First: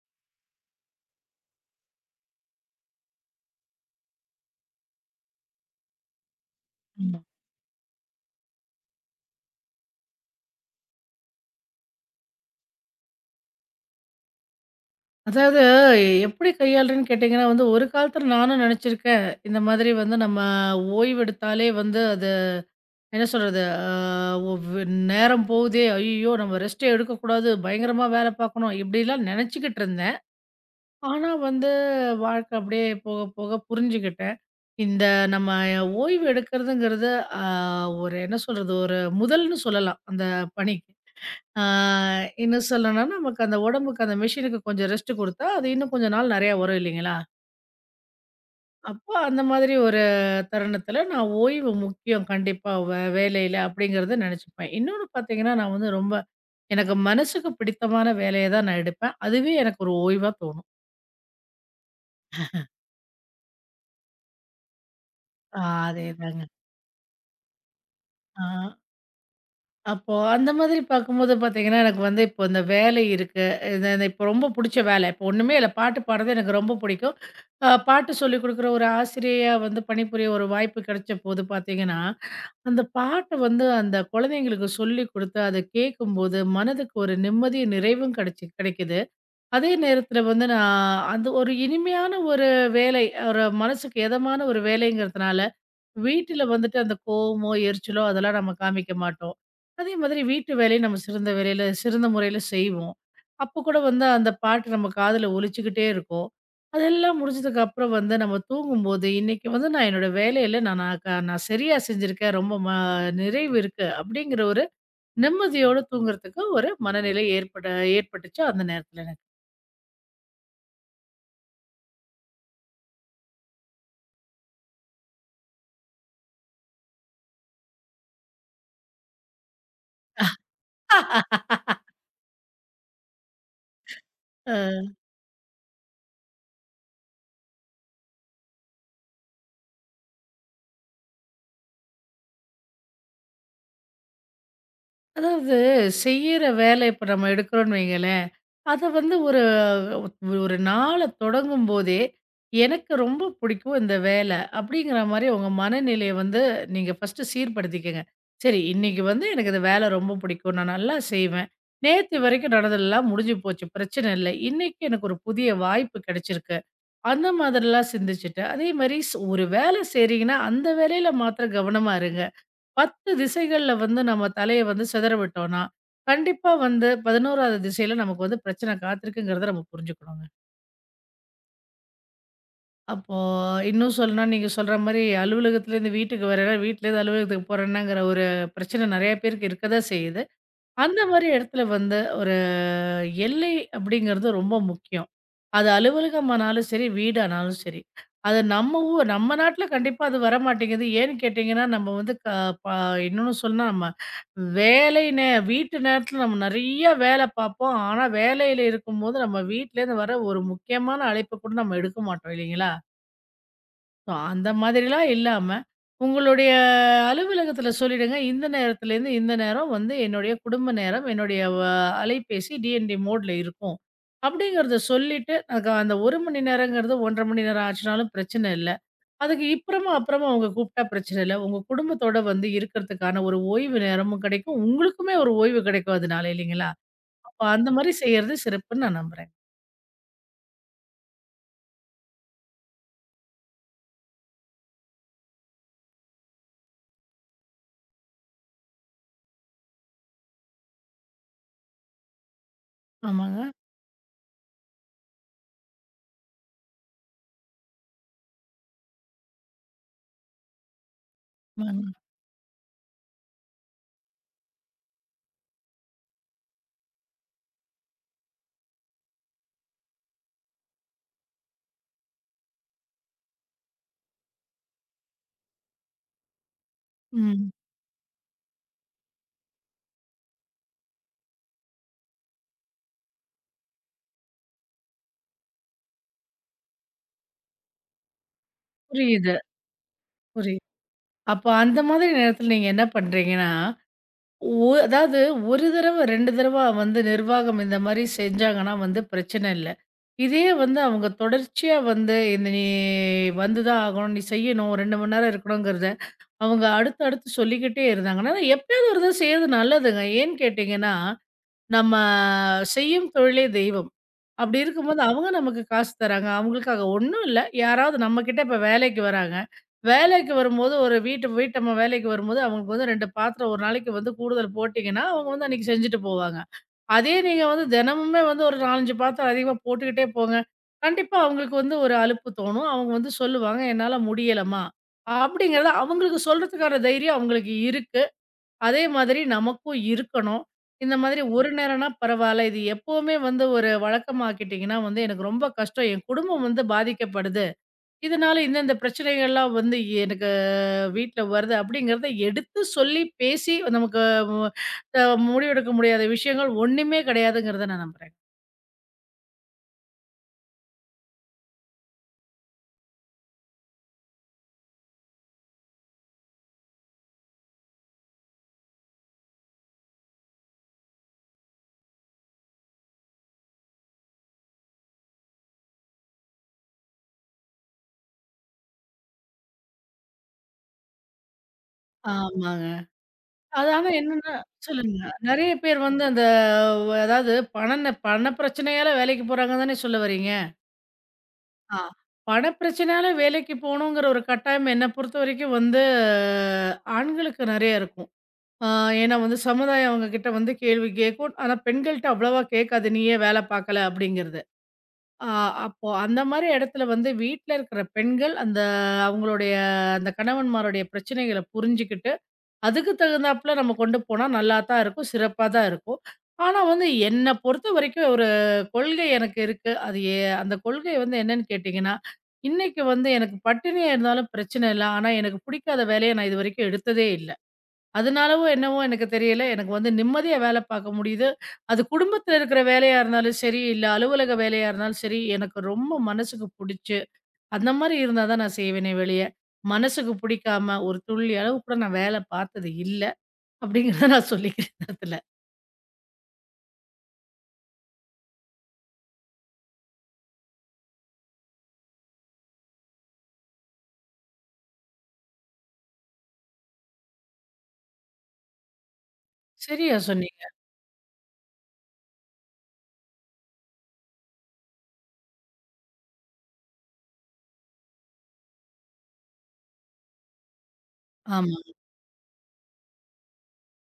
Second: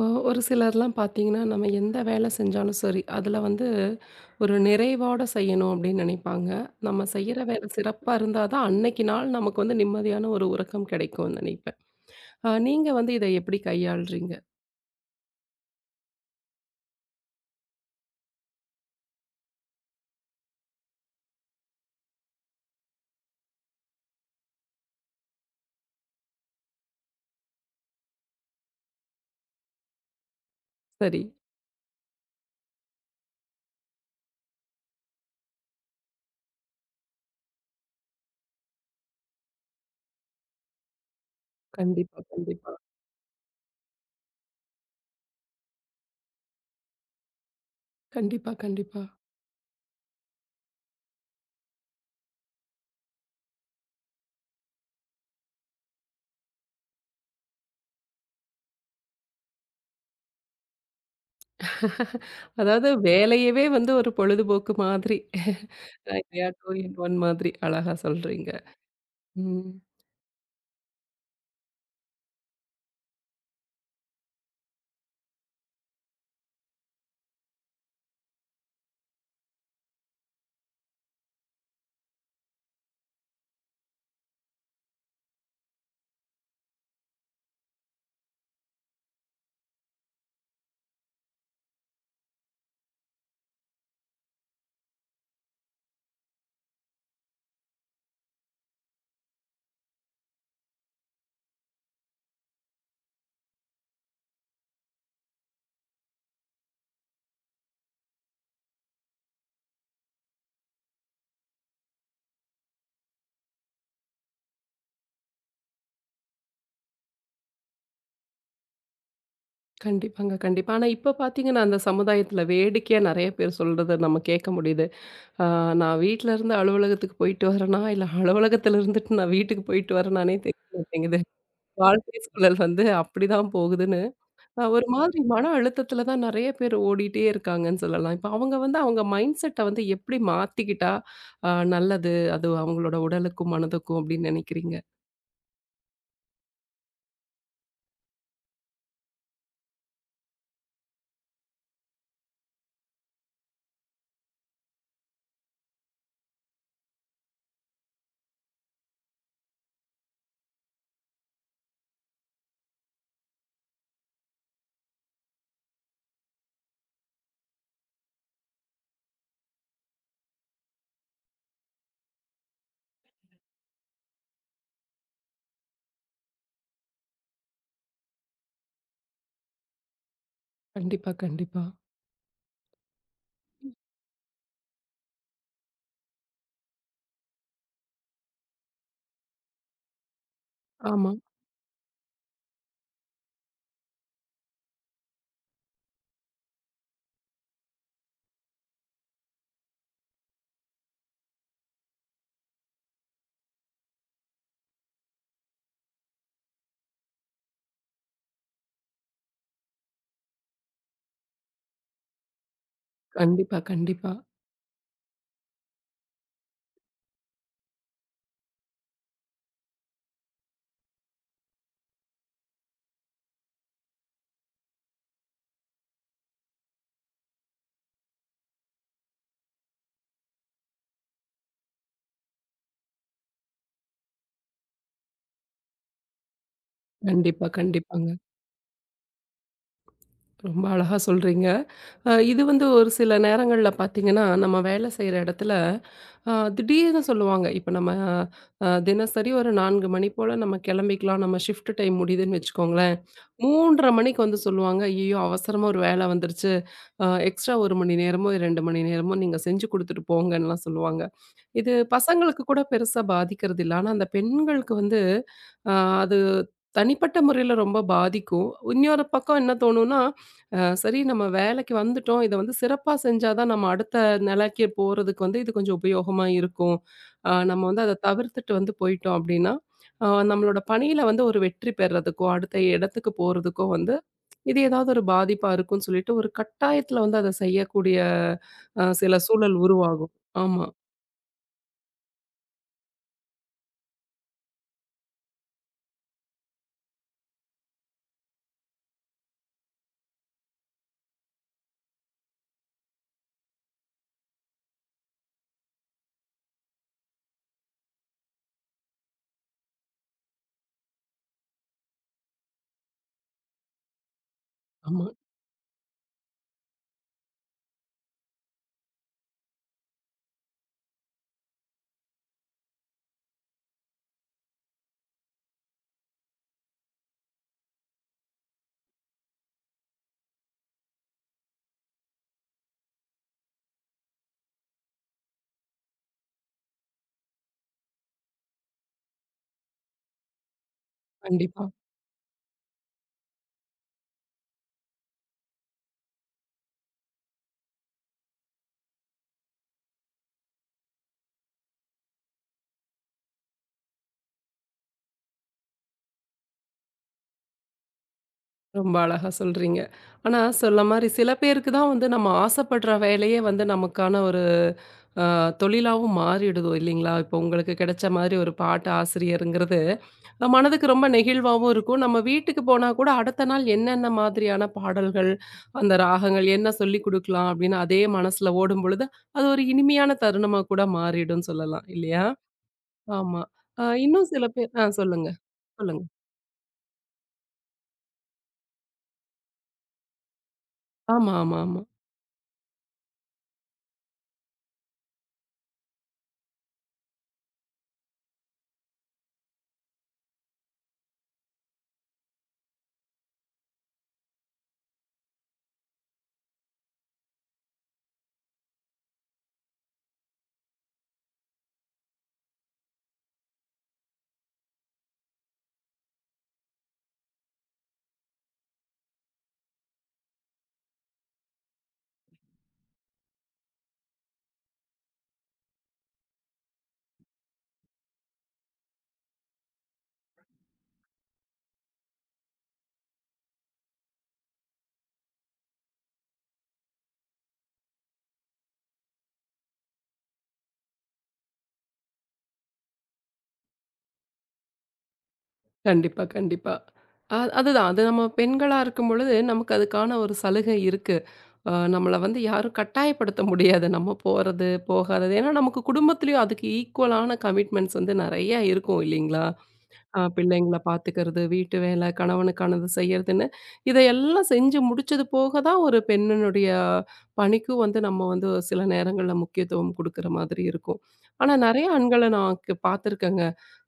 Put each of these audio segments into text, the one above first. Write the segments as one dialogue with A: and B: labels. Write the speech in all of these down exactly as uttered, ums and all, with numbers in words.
A: ஒ ஒரு சிலர்லாம் பார்த்தீங்கன்னா, நம்ம எந்த வேலை செஞ்சாலும் சரி, அதில வந்து ஒரு நிறைவோட செய்யணும் அப்படின்னு நினைப்பாங்க. நம்ம
B: ஆமா.
A: செய்யற வேலை சிறப்பா இருந்தா தான் அன்னைக்கு நாள் நமக்கு வந்து நிம்மதியான ஒரு உறக்கம் கிடைக்கும்னு நினைப்பேன். அ நீங்க வந்து இத எப்படி கையாள்றீங்க?
B: அதாவது எப்படி கையாளுறேன்னு கேட்டீங்கன்னா வந்து, ஒரு காலத்துல நானும் நெனச்சிருக்கேன். இந்த மாதிரி வந்து நம்ம ஓய்வெடுத்தாலே வந்து அது என்ன சொல்றது? ஆ ஒவ் நேரம் போகுதே! ஐய்யய்யோ! நம்ம ரெஸ்ட்டே எடுக்கக்கூடாது. பயங்கரமா வேல பார்க்கணும். இப்படிலாம் நெனச்சுக்கிட்டு இருந்தேன்.
A: சரி.
B: ஆனா வந்து வாழ்க்கை அப்படியே போக போக புரிஞ்சுக்கிட்டேன். இந்த நம்ம ஓய்வு எடுக்கிறதுங்கிறது, ஆ ஒரு என்ன சொல்றது? ஒரு முதல்ன்னு சொல்லலாம் அந்த பணிக்கு. ஆ
A: கண்டிப்பா,
B: இன்னும்
A: கண்டிப்பா.
B: சொல்லணும்னா, நமக்கு அந்த உடம்புக்கு அந்த மெஷினுக்கு கொஞ்சம் ரெஸ்ட் குடுத்தா, அது இன்னும் கொஞ்ச நாள் நெறையா வரும் இல்லைங்களா?
A: கண்டிப்பா, கண்டிப்பா.
B: அப்போ அந்த மாதிரி ஒரு தருணத்தில நான் ஓய்வு முக்கியம் கண்டிப்பா வே வேலையில அப்படிங்கிறத நெனச்சுப்பேன். இன்னொன்னு பார்த்தீங்கன்னா, நான் வந்து ரொம்ப எனக்கு மனசுக்கு பிடித்தமான வேலைய தான் நான் எடுப்பேன். அதுவே எனக்கு ஒரு ஓய்வா தோணும்.
A: அதாவது வேலையவே வந்து ஒரு பொழுதுபோக்கு மாதிரி.
B: ஆ அதேதாங்க.
A: இல்லையா டூ இன் ஒன் மாதிரி அழகா
B: ஆ.
A: சொல்றீங்க. ம்.
B: அப்போ அந்த மாதிரி பார்க்கும்போது பார்த்தீங்கன்னா, எனக்கு வந்து இப்போ இந்த வேலை இருக்கு. இது இந்த இப்போ ரொம்ப புடிச்ச வேலை. இப்போ ஒண்ணுமே இல்ல. பாட்டு பாடுறது எனக்கு ரொம்ப புடிக்கும். அ பாட்டு சொல்லிக் குடுக்குற ஒரு ஆசிரியையா வந்து பணிபுரிய ஒரு வாய்ப்பு கிடைச்சபோது பார்த்தீங்கன்னா, அந்த பாட்ட வந்து அந்த குழந்தைங்களுக்கு சொல்லிக் குடுத்து, அத கேட்கும்போது மனதுக்கு ஒரு நிம்மதியும், நிறைவும் கிடைச்சு கிடைக்குது. அதே நேரத்தில வந்து நான் அந்த ஒரு இனிமையான ஒரு வேலை, ஒரு மனசுக்கு எதமான ஒரு வேலைங்கிறதுனால வீட்டில வந்துட்டு அந்த கோவமோ, எரிச்சலோ அதெல்லாம் நம்ம காமிக்க மாட்டோம். அதே மாதிரி வீட்டு வேலைய நம்ம சிறந்த வேலையில சிறந்த முறையில செய்வோம். அப்போ கூட வந்து அந்த பாட்டு நம்ம காதுல ஒலிச்சுக்கிட்டே இருக்கும். அதெல்லாம் முடிஞ்சதுக்கு அப்புறம் வந்து நம்ம தூங்கும்போது, "இன்னைக்கு வந்து நான் என்னோட வேலையில நான் நான் க நான் சரியா செஞ்சிருக்கேன். ரொம்ப ம நிறைவு இருக்கு." அப்படிங்கிற ஒரு நிம்மதியோட தூங்குறதுக்கு ஒரு மனநிலை ஏற்பட ஏற்பட்டுச்சு அந்த நேரத்துல எனக்கு.
A: கண்டிப்பாங்க, கண்டிப்பா. ஆனா இப்ப பார்த்தீங்கன்னா, அந்த சமுதாயத்தில வேடிக்கையா நெறைய பேர் சொல்றத நம்ம கேட்க முடியுது. ஆ, நான் வீட்ல இருந்து அலுவலகத்துக்கு போயிட்டு வரேனா, இல்ல அலுவலகத்துல இருந்துட்டு நான் வீட்டுக்கு போயிட்டு வரேனானே தெரிய மாட்டேங்குது. வாழ்க்கை சூழல் வந்து அப்படிதான் போகுதுன்னு, அ ஒரு
B: அ.
A: மாதிரி மன அழுத்தத்துல தான் நெறைய பேர் ஓடிட்டே இருக்காங்கன்னு சொல்லலாம். இப்ப அவங்க வந்து அவங்க மைண்ட் செட்ட வந்து எப்படி மாத்திக்கிட்டா அ நல்லது, அது அவங்களோட உடலுக்கும், மனதுக்கும் அப்படின்னு நெனைக்கிறீங்க?
B: அதாவது செய்யிற வேலை இப்ப நம்ம எடுக்கிறோம்ன்னு வைங்களேன், அத வந்து ஒரு ஒரு நாள தொடங்கும்போதே, "எனக்கு ரொம்ப பிடிக்கும் இந்த வேலை." அப்படிங்கிற மாரி உங்க மனநிலைய வந்து நீங்க ஃபர்ஸ்ட்டு சீர்படுத்திக்கங்க. சரி இன்னைக்கு வந்து எனக்கு இந்த வேலை ரொம்ப பிடிக்கும். நான் நல்லா செய்வேன். நேத்து வரைக்கும் நடந்ததெல்லாம் முடிஞ்சு போச்சு. பிரச்சனை இல்ல. இன்னைக்கு எனக்கு ஒரு புதிய வாய்ப்பு கிடைச்சிருக்கு. அந்த மாதிரிலாம் சிந்திச்சுட்டு, அதே மாரி ஸ் ஒரு வேலை செய்றீங்கன்னா, அந்த வேலையில மாத்திரம் கவனமா இருங்க. பத்து திசைகள்ல வந்து நம்ம தலைய வந்து சிதற விட்டோம்னா, கண்டிப்பா வந்து பதினோராவது திசையில நமக்கு வந்து பிரச்சனை காத்திருக்குங்கிறத நம்ம புரிஞ்சுக்கணுங்க.
A: கண்டிப்பா, கண்டிப்பா.
B: அப்போ இன்னும் சொல்லணும்னா, நீங்க சொல்ற மாரி அலுவலகத்துலேருந்து வீட்டுக்கு வரேன்னா, வீட்லேருந்து அலுவலகத்துக்கு போறேன்னாங்கிற ஒரு பிரச்சனை நெறைய பேருக்கு இருக்க தான் செய்யுது. அந்த
A: ஆமா.
B: மாரி இடத்துல வந்து எல்லை அப்படிங்கிறது ரொம்ப முக்கியம். அது அலுவலகமானாலும் சரி, வீடானாலும் சரி. அது நம்ம ஊ நம்ம நாட்ல கண்டிப்பா அது வரமாட்டேங்குது. ஏன்னு கேட்டீங்கன்னா, நம்ம வந்து க ப இன்னொன்னு சொன்னா நம்ம வேலை நே வீட்டு நேரத்துல நம்ம நெறைய வேலை பார்ப்போம். ஆனா, வேலையில இருக்கும்போது நம்ம வீட்லேருந்து வர ஒரு முக்கியமான அழைப்ப கூட நம்ம எடுக்க மாட்டோம் இல்லைங்களா?
A: கண்டிப்பா, கண்டிப்பா.
B: ஸோ அந்த மாதிரிலாம் இல்லாம, உங்களுடைய அலுவலகத்துல சொல்லிடுங்க. இந்த நேரத்துலேருந்து இந்த நேரம் வந்து என்னுடைய குடும்ப நேரம், என்னுடைய வ அலைபேசி டிஎன்டி மோட்ல இருக்கும். அப்படிங்கிறத சொல்லிட்டு, அதுக்கு அந்த ஒரு மணி நேரங்கிறது ஒன்றரை மணி நேரம் ஆச்சுனாலும் பிரச்சனை இல்ல. அதுக்கு இப்புறமா, அப்புறமா அவங்க கூப்பிட்டா பிரச்சனை இல்ல. உங்க குடும்பத்தோட வந்து இருக்கிறதுக்கான ஒரு ஓய்வு நேரமும் கிடைக்கும். உங்களுக்குமே ஒரு ஓய்வு கிடைக்கும் அதனால இல்லைங்களா? அப்ப
A: கண்டிப்பா,
B: அந்த மாரி
A: கண்டிப்பாங்க.
B: செய்யறது சிறப்புன்னு நான் நம்புறேன்.
A: ரொம்ப அழகா சொல்றீங்க. அ இது வந்து ஒரு சில நேரங்கள்ல பார்த்தீங்கன்னா, நம்ம வேலை செய்ற இடத்துல அ திடீர்னு சொல்லுவாங்க. இப்ப நம்ம அ தினசரி ஒரு நான்கு மணி போல நம்ம கிளம்பிக்கலாம். நம்ம ஷிஃப்ட் டைம் முடியுதுன்னு வச்சுக்கோங்களேன்.
B: ஆமாங்க.
A: மூன்றரை மணிக்கு வந்து சொல்லுவாங்க, "ஐயய்யோ! அவசரமா ஒரு வேலை வந்துருச்சு. அ எக்ஸ்ட்ரா ஒரு மணி நேரமோ, இரண்டு மணி நேரமோ நீங்க செஞ்சு குடுத்துட்டு போங்கன்லாம் சொல்லுவாங்க. இது
B: ஆமாங்க.
A: பசங்களுக்கு கூட பெருசா பாதிக்கிறது இல்ல. ஆனா அந்த பெண்களுக்கு வந்து அ அது தனிப்பட்ட முறையில ரொம்ப பாதிக்கும். இன்னொரு பக்கம் என்ன தோணும்னா, அ சரி நம்ம வேலைக்கு வந்துட்டோம். இத வந்து சிறப்பா செஞ்சா தான் நம்ம அடுத்த நிலைக்கு போறதுக்கு வந்து இது கொஞ்சம் உபயோகமா இருக்கும். அ
B: ம்.
A: நம்ம வந்து அத தவிர்த்துட்டு வந்து போயிட்டோம் அப்டின்னா, அ நம்மளோட பணியில வந்து ஒரு வெற்றி பெறதுக்கோ, அடுத்த இடத்துக்கு போறதுக்கோ வந்து இது ஏதாவது ஒரு பாதிப்பா இருக்கும்ன்னு சொல்லிட்டு, ஒரு கட்டாயத்துல வந்து அத செய்யக்கூடிய அ சில
B: புரியுது.
A: சூழல் உருவாகும்.
B: புரியுது.
A: ஆமா,
B: அப்ப அந்த மாதிரி நேரத்துல நீங்க என்ன பண்றீங்கன்னா, ஒ அதாவது ஒரு தடவ, ரெண்டு தடவ வந்து நிர்வாகம் இந்த மாரி செஞ்சாங்கன்னா வந்து பிரச்சனை இல்ல. இதே வந்து அவங்க தொடர்ச்சியா வந்து இந்த நீ வந்து தான் ஆகணும், நீ செய்யணும், ரெண்டு மணி நேரம் இருக்கணுங்கிறத அவங்க அடுத்து, அடுத்து சொல்லிக்கிட்டே இருந்தாங்கன்னா, எப்பயாவது ஒரு தடவ செய்றது நல்லதுங்க. ஏன்னு கேட்டீங்கன்னா, நம்ம செய்யும் தொழிலே தெய்வம். அப்படி இருக்கும்போது
A: ஆமா.
B: அவங்க நமக்கு காசு தராங்க. அவங்களுக்காக ஒண்ணும் இல்ல. யாராவது நம்மகிட்ட இப்ப வேலைக்கு வராங்க. வேலைக்கு வரும்போது ஒரு வீட்டு வீட்டம்மா வேலைக்கு வரும்போது, அவங்களுக்கு வந்து ரெண்டு பாத்திரம் ஒரு நாளைக்கு வந்து கூடுதல் போட்டீங்கன்னா, அவங்க வந்து அன்னைக்கு செஞ்சுட்டு போவாங்க. அதே நீங்க வந்து தினமுமே வந்து ஒரு நாலு, அஞ்சு பாத்திரம் அதிகமா போட்டுக்கிட்டே போங்க. கண்டிப்பா அவங்களுக்கு வந்து ஒரு அலுப்பு தோணும். அவங்க வந்து சொல்லுவாங்க, "என்னால முடியலம்மா." அப்படிங்கிறத அவங்களுக்கு சொல்றதுக்கான தைரியம் அவங்களுக்கு இருக்கு. அதே மாதிரி நமக்கும் இருக்கணும். இந்த மாதிரி ஒரு
A: கண்டிப்பா.
B: நேரம்னா பரவால்ல. இது எப்பவுமே வந்து ஒரு வழக்கமாக்கிட்டீங்கன்னா வந்து எனக்கு ரொம்ப கஷ்டம். என் குடும்பம் வந்து பாதிக்கப்படுது. இதனால இந்தந்த பிரச்சனைகள்லாம் வந்து எனக்கு வீட்ல வருது அப்படிங்கிறத எடுத்து சொல்லி பேசி நமக்கு அ முடிவெடுக்க முடியாத விஷயங்கள் ஒண்ணுமே கிடையாதுங்கிறத நான் நம்புறேன்.
A: ரொம்ப அழகா சொல்றீங்க. ஆனா, சொல்ல மாரி சில பேருக்கு தான் வந்து நம்ம ஆசைப்படுற வேலையே வந்து நமக்கான ஒரு அ தொழிலாவும் மாறிடுதோ இல்லைங்களா? இப்போ உங்களுக்கு கிடைச்ச மாரி ஒரு பாட்டு ஆசிரியருங்கிறது, அஹ், மனதுக்கு ரொம்ப நெகிழ்வாவும் இருக்கும். நம்ம வீட்டுக்கு போனா கூட அடுத்த நாள் என்னென்ன மாதிரியான பாடல்கள், அந்த ராகங்கள் என்ன சொல்லிக் குடுக்கலாம் அப்படின்னு அதே மனசுல ஓடும்பொழுது, அது ஒரு இனிமையான தருணமா கூட மாறிடும்னு சொல்லலாம் இல்லையா?
B: ஆமாங்க.
A: ஆமா.
B: அது
A: அ
B: ஆனா
A: இன்னும்
B: என்னன்னா
A: சில பேர் ஆ
B: சொல்லுங்க.
A: சொல்லுங்க.
B: நெறைய பேர்
A: சொல்லுங்க.
B: வந்து அந்த அதாவது பண பண பிரச்சனையால வேலைக்கு போறாங்கன்னு தானே சொல்ல வரீங்க?
A: ஆமா, ஆமா,
B: ஆ.
A: ஆமா.
B: பணப்பிரச்சனையால வேலைக்கு போணுங்கிற ஒரு கட்டாயம் என்ன பொறுத்தவரைக்கும் வந்து ஆண்களுக்கு நெறைய இருக்கும். ஆ ஏன்னா வந்து சமுதாயம் அவங்க கிட்ட வந்து கேள்வி கேட்கும். ஆனா பெண்கள்ட்ட அவ்வளவா கேட்காது. நீ ஏன் வேல பார்க்கல அப்படிங்கிறது. ஆ அப்போ அந்த மாரி இடத்துல வந்து வீட்ல இருக்கிற பெண்கள் அந்த அவங்களுடைய அந்த கணவன்மாருடைய பிரச்சனைகள புரிஞ்சுகிட்டு அதுக்கு தகுந்தாப்புல நம்ம கொண்டு போனா நல்லா தான் இருக்கும். சிறப்பா தான் இருக்கும். ஆனா வந்து என்ன பொறுத்த வரைக்கும் ஒரு கொள்கை எனக்கு இருக்கு. அது எ அந்த கொள்கை வந்து என்னன்னு கேட்டீங்கன்னா, இன்னைக்கு வந்து எனக்கு பட்டினியா இருந்தாலும் பிரச்சனை இல்ல. ஆனா எனக்கு பிடிக்காத வேலைய நான் இதுவரைக்கும் எடுத்ததே இல்ல. அதனாலவோ என்னவோ எனக்கு தெரியல. எனக்கு வந்து நிம்மதியா வேல பார்க்க முடியுது. அது குடும்பத்தில இருக்கிற வேலையா இருந்தாலும் சரி, இல்ல அலுவலக வேலையா இருந்தாலும் சரி, எனக்கு ரொம்ப மனசுக்கு புடிச்சு, அந்த மாரி இருந்தா தான் நான் செய்வேனே வெளிய. மனசுக்கு பிடிக்காம ஒரு துள்ளி அளவு கூட நான் வேல பார்த்தது இல்ல. அப்படிங்கிறத நான் சொல்லிக்கிறேன் இந்த இடத்துல.
A: கண்டிப்பா, கண்டிப்பா. அ அதுதான். அது நம்ம பெண்களா இருக்கும்பொழுது, நமக்கு அதுக்கான ஒரு சலுகை இருக்கு. அ நம்மள வந்து யாரும் கட்டாயப்படுத்த முடியாது. நம்ம போறது, போகாதது. ஏன்னா, நமக்கு குடும்பத்திலயும் அதுக்கு ஈக்குவலான கமிட்மெண்ட்ஸ் வந்து நெறைய இருக்கும் இல்லைங்களா?
B: சரியா
A: ஆ
B: சொன்னீங்க.
A: பிள்ளைங்கள பார்த்துக்கிறது, வீட்டு வேலை, கணவனுக்கானது செய்யறதுன்னு, இதையெல்லாம் செஞ்சு முடிச்சது போக தான் ஒரு பெண்ணினுடைய பணிக்கும் வந்து நம்ம வந்து சில நேரங்கள்ல முக்கியத்துவம் குடுக்குற மாதிரி இருக்கும். ஆனா
B: ஆமா.
A: நெறைய ஆண்கள நான் க் பார்த்துருக்கேங்க.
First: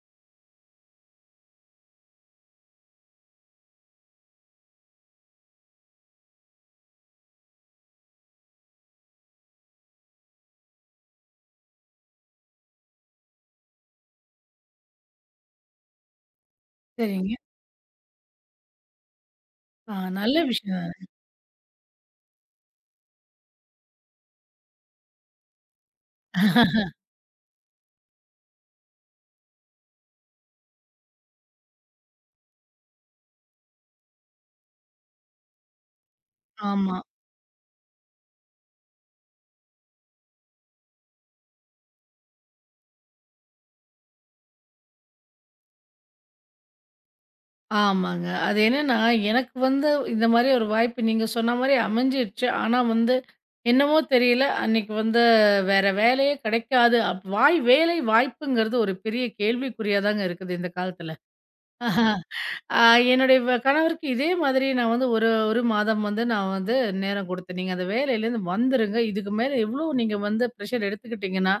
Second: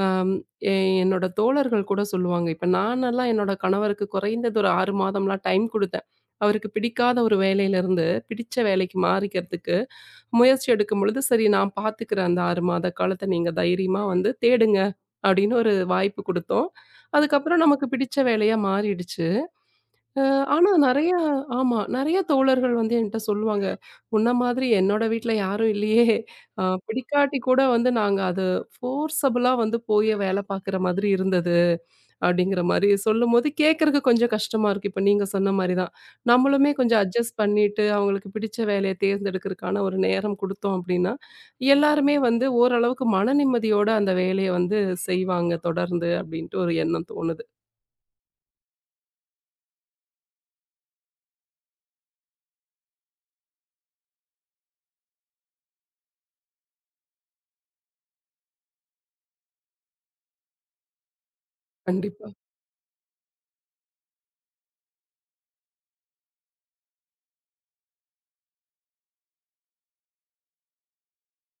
A: அம் எ என்னோட தோழர்கள் கூட சொல்லுவாங்க. இப்ப நானெல்லாம் என்னோட கணவருக்கு குறைந்தது ஒரு ஆறு மாதம்லாம் டைம் குடுத்தேன். அவருக்கு பிடிக்காத ஒரு வேலையிலருந்து பிடிச்ச வேலைக்கு மாறிக்கிறதுக்கு முயற்சி எடுக்கும் பொழுது, "சரி நான் பார்த்துக்கிறேன் அந்த ஆறு மாத காலத்த நீங்க தைரியமா வந்து தேடுங்க." அப்படின்னு ஒரு வாய்ப்பு குடுத்தோம்.
B: சரிங்க.
A: அதுக்கப்புறம் நமக்கு பிடிச்ச வேலையா மாறிடுச்சு.
B: ஆ
A: அ
B: நல்ல
A: ஆனா
B: விஷயம் தானே.
A: நெறைய ஆமா. நெறைய தோழர்கள் வந்து என்ட்ட சொல்லுவாங்க, "உன்ன மாதிரி என்னோட வீட்ல யாரும் இல்லையே! அ பிடிக்காட்டி கூட வந்து நாங்க அது ஃபோர்ஸபிளா வந்து போய் வேல பார்க்குற மாதிரி இருந்தது." அப்படிங்கிற மாரி சொல்லும்போது கேட்கறக்கு கொஞ்சம் கஷ்டமா இருக்கு. இப்ப நீங்க சொன்ன மாரி தான். நம்மளுமே
B: ஆமா.
A: கொஞ்சம் அட்ஜஸ்ட் பண்ணிட்டு, அவங்களுக்கு பிடிச்ச வேலைய தேர்ந்தெடுக்கிறதுக்கான ஒரு நேரம் குடுத்தோம் அப்படின்னா, எல்லாருமே வந்து ஓரளவுக்கு மன நிம்மதியோட அந்த வேலைய வந்து செய்வாங்க தொடர்ந்து அப்படின்ட்டு ஒரு எண்ணம் தோணுது.
B: ஆமாங்க. அது என்னன்னா, எனக்கு வந்து இந்த மாரி ஒரு வாய்ப்பு நீங்க சொன்ன மாரி அமைஞ்சிருச்சு. ஆனா வந்து என்னமோ தெரியல, அன்னைக்கு வந்து வேற வேலையே கிடைக்காது. அப் வாய் வேலை வாய்ப்புங்கிறது ஒரு பெரிய கேள்விக்குறியா தாங்க இருக்குது இந்த காலத்துல. ஆஹா.
A: கண்டிப்பா,
B: ஆ என்னுடைய வ கணவருக்கு இதே மாதிரி நான் வந்து ஒரு 1 மாதம் வந்து நான் வந்து நேரம் குடுத்தேன். நீங்க அந்த வேலையிலேருந்து வந்துருங்க. இதுக்கு மேல எவ்ளோ நீங்க வந்து ப்ரெஷர் எடுத்துக்கிட்டீங்கன்னா,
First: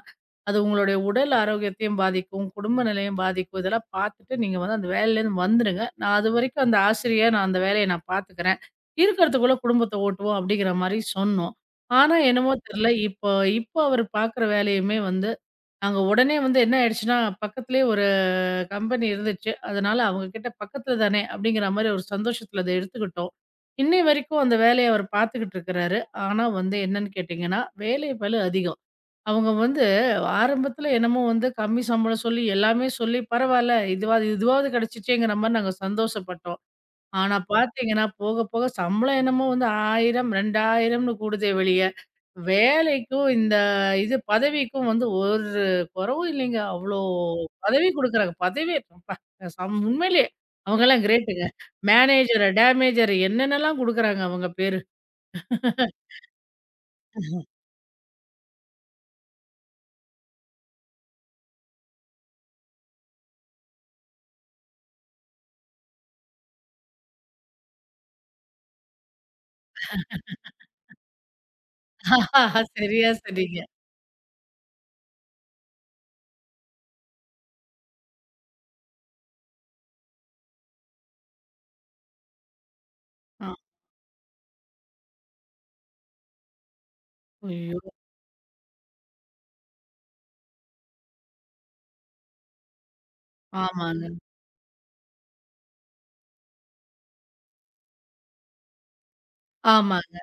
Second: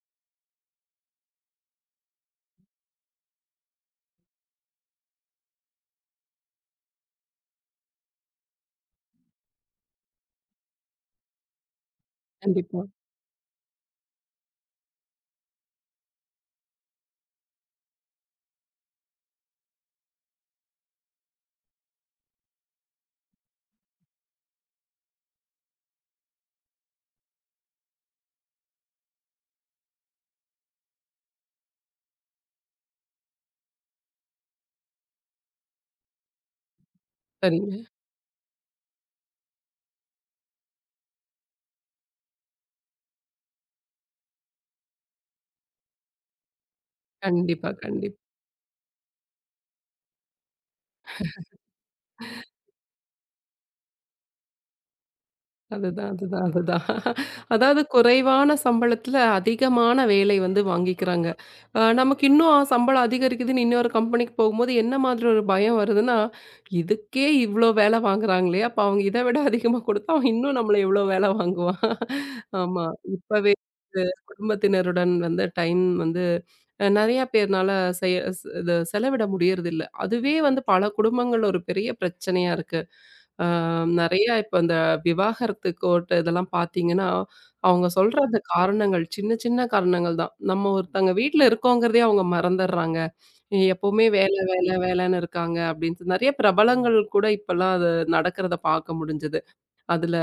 B: அது உங்களுடைய உடல் ஆரோக்கியத்தையும் பாதிக்கும், குடும்ப நிலையும் பாதிக்கும். இதெல்லாம் பார்த்துட்டு நீங்க வந்து அந்த வேலையிலேருந்து வந்துருங்க. நான் அதுவரைக்கும் அந்த ஆசிரியா நான் அந்த வேலைய நான் பார்த்துக்கிறேன். இருக்கிறதுக்குள்ள குடும்பத்த ஓட்டுவோம் அப்டிங்கிற மாரி சொன்னோம். ஆனா என்னமோ
A: கண்டிப்பா.
B: தெர்ல, இப்போ இப்போ அவரு பார்க்குற வேலையுமே வந்து நாங்க உடனே வந்து என்ன ஆயிடுச்சுன்னா, பக்கத்திலேயே ஒரு கம்பெனி இருந்துச்சு. அதனால அவங்க கிட்ட பக்கத்துல தானே அப்படிங்கிற மாரி ஒரு சந்தோஷத்துல அத எடுத்துக்கிட்டோம். இன்னை வரைக்கும் அந்த வேலைய அவர் பார்த்துக்கிட்டு இருக்கிறாரு. ஆனா வந்து என்னன்னு கேட்டீங்கன்னா, வேலை பளு அதிகம். அவங்க வந்து ஆரம்பத்துல என்னமோ வந்து கம்மி சம்பளம் சொல்லி எல்லாமே சொல்லி பரவால்ல இதுவா இதுவாவது கிடைச்சிச்சேங்கிற மாரி நாங்க சந்தோஷப்பட்டோம். ஆனா
A: சரிங்க.
B: பார்த்தீங்கன்னா, போக போக சம்பளம் என்னமோ வந்து ஆயிரம், 2000ன்னு கூடுதே வெளிய. வேலைக்கும் இந்த இது பதவிக்கும் வந்து ஒரு குறைவும் இல்லைங்க. அவ்ளோ
A: கண்டிப்பா,
B: பதவி
A: கண்டிப்பா.
B: குடுக்குறாங்க. பதவி அப்பா சம் உண்மையிலேயே அவங்கலாம் கிரேட்டுங்க. மேனேஜர், டேமேஜர் என்னென்னலாம் குடுக்குறாங்க அவங்க பேரு.
A: அதுதான், அதுதான், அதுதான். அதாவது குறைவான சம்பளத்துல அதிகமான வேலை வந்து வாங்கிக்கிறாங்க. அ நமக்கு இன்னும் ஆ, சம்பளம் அதிகரிக்குதுன்னு இன்னொரு கம்பெனிக்கு போகும்போது என்ன மாதிரி ஒரு பயம் வருதுன்னா, இதுக்கே இவ்ளோ வேலை வாங்குறாங்களே! அப்ப அவங்க இத விட அதிகமா குடுத்தா அவன் இன்னும் நம்மள எவ்ளோ வேலை வாங்குவான்? ஆமா.
B: சரியா
A: இப்பவே
B: சொன்னீங்க.
A: குடும்பத்தினருடன் வந்து டைம் வந்து அஹ், நிறைய பேர்னால செய்ய ஸ்- இது செலவிட முடியறதில்ல. அதுவே வந்து பல குடும்பங்கள் ஒரு பெரிய பிரச்சனையா இருக்கு.
B: ஆ.
A: அஹ், நிறைய இப்போ இந்த விவாகரத்து கோர்ட் இதெல்லாம் பார்த்தீங்கன்னா,
B: ஐயோ!
A: அவங்க சொல்ற அந்த காரணங்கள் சின்ன சின்ன காரணங்கள் தான். நம்ம ஒருத்தங்க வீட்ல இருக்கோங்கிறதையே அவங்க மறந்துடுறாங்க. எ- எப்பவுமே
B: ஆமாங்க.
A: வேலை வேலை வேலைன்னு இருக்காங்க அப்படின்னு சொல்லி நிறைய பிரபலங்கள் கூட இப்பல்லாம் அது நடக்கிறத பார்க்க முடிஞ்சது. அதுல
B: ஆமாங்க.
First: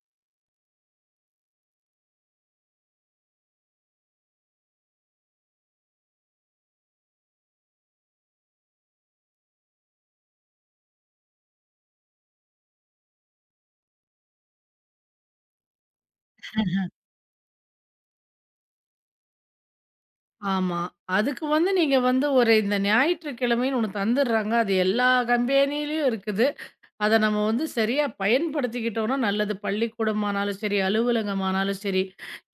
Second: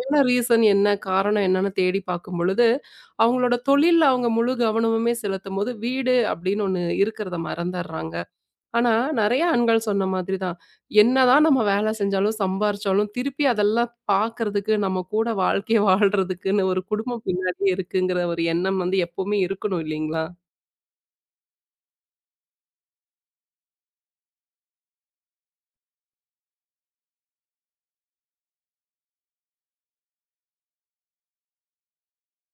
A: என்ன ரீசன் என்ன காரணம் என்னன்னு தேடி பார்க்கும்பொழுது, அவங்களோட தொழில்ல அவங்க முழு கவனமுமே செலுத்தும்போது, வீடு அப்படின்னு ஒண்ணு இருக்கிறத மறந்தர்றாங்க. ஆனா நெறைய ஆண்கள் சொன்ன மாதிரி தான். என்னதான் நம்ம வேலை செஞ்சாலும், சம்பாரிச்சாலும் திருப்பி அதெல்லாம் பார்க்கறதுக்கு, நம்ம கூட வாழ்க்கைய வாழ்றதுக்குன்னு ஒரு குடும்பம் பின்னாடியே இருக்குங்கிற ஒரு எண்ணம் வந்து எப்பவுமே இருக்கணும் இல்லைங்களா?
B: ஆமா. அதுக்கு வந்து நீங்க வந்து ஒரு இந்த ஞாயிற்றுக்கிழமைன்னு ஒண்ணு தந்துடுறாங்க. அது எல்லா கம்பெனிலயும் இருக்குது. அத நம்ம வந்து சரியா பயன்படுத்திக்கிட்டோம்னா நல்லது. பள்ளிக்கூடமானாலும் சரி, அலுவலகமானாலும் சரி,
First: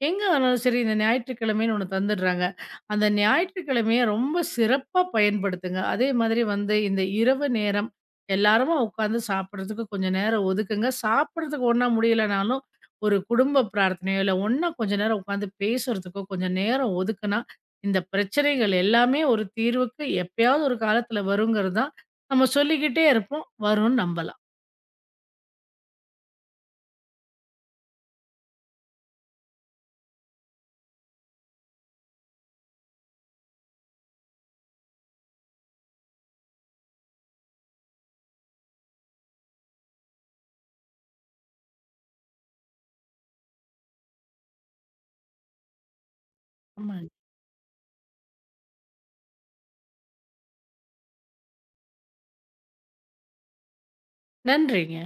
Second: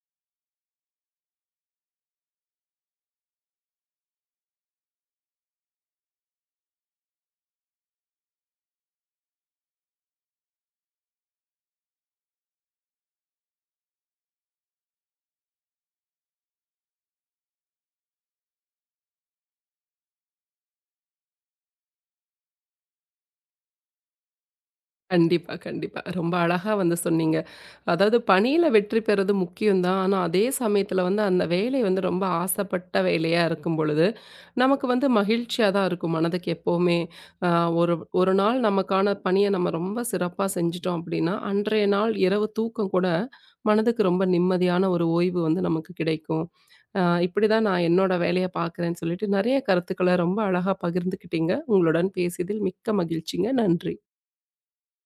B: எங்க ஆனாலும் சரி இந்த ஞாயிற்றுக்கிழமைன்னு ஒண்ணு தந்துடுறாங்க. அந்த ஞாயிற்றுக்கிழமைய ரொம்ப சிறப்பா பயன்படுத்துங்க. அதே மாதிரி வந்து இந்த இரவு நேரம் எல்லாருமா உட்காந்து சாப்பிடுறதுக்கு கொஞ்சம் நேரம் ஒதுக்குங்க. சாப்பிடுறதுக்கு ஒண்ணா முடியலனாலும், ஒரு குடும்ப பிரார்த்தனையோ, இல்ல ஒண்ணா கொஞ்ச நேரம் உட்காந்து பேசுறதுக்கோ கொஞ்சம் நேரம் ஒதுக்குனா, இந்த பிரச்சனைகள் எல்லாமே ஒரு தீர்வுக்கு எப்பயாவது ஒரு காலத்துல வருங்கிறது தான் நம்ம சொல்லிக்கிட்டே இருப்போம். வரும்னு நம்பலாம்.
A: கண்டிப்பா, கண்டிப்பா. ரொம்ப அழகா வந்து சொன்னீங்க. அதாவது பணியில வெற்றி பெறது முக்கியம் தான். ஆனா, அதே சமயத்துல வந்து அந்த வேலை வந்து ரொம்ப ஆசைப்பட்ட வேலையா இருக்கும் பொழுது, நமக்கு வந்து மகிழ்ச்சியா தான் இருக்கும் மனதுக்கு எப்பவுமே. அ ஒரு ஒரு நாள் நமக்கான பணிய நம்ம ரொம்ப சிறப்பா செஞ்சுட்டோம் அப்படின்னா, அன்றைய நாள் இரவு தூக்கம் கூட மனதுக்கு ரொம்ப நிம்மதியான ஒரு ஓய்வு வந்து நமக்கு கிடைக்கும். அ
B: ஆமாங்க.
A: இப்படிதான் நான் என்னோட வேலைய பார்க்குறேன்னு சொல்லிட்டு, நெறைய கருத்துக்கள ரொம்ப அழகா பகிர்ந்துக்கிட்டீங்க. உங்களுடன் பேசியதில் மிக்க மகிழ்ச்சிங்க. நன்றி.
B: நன்றிங்க.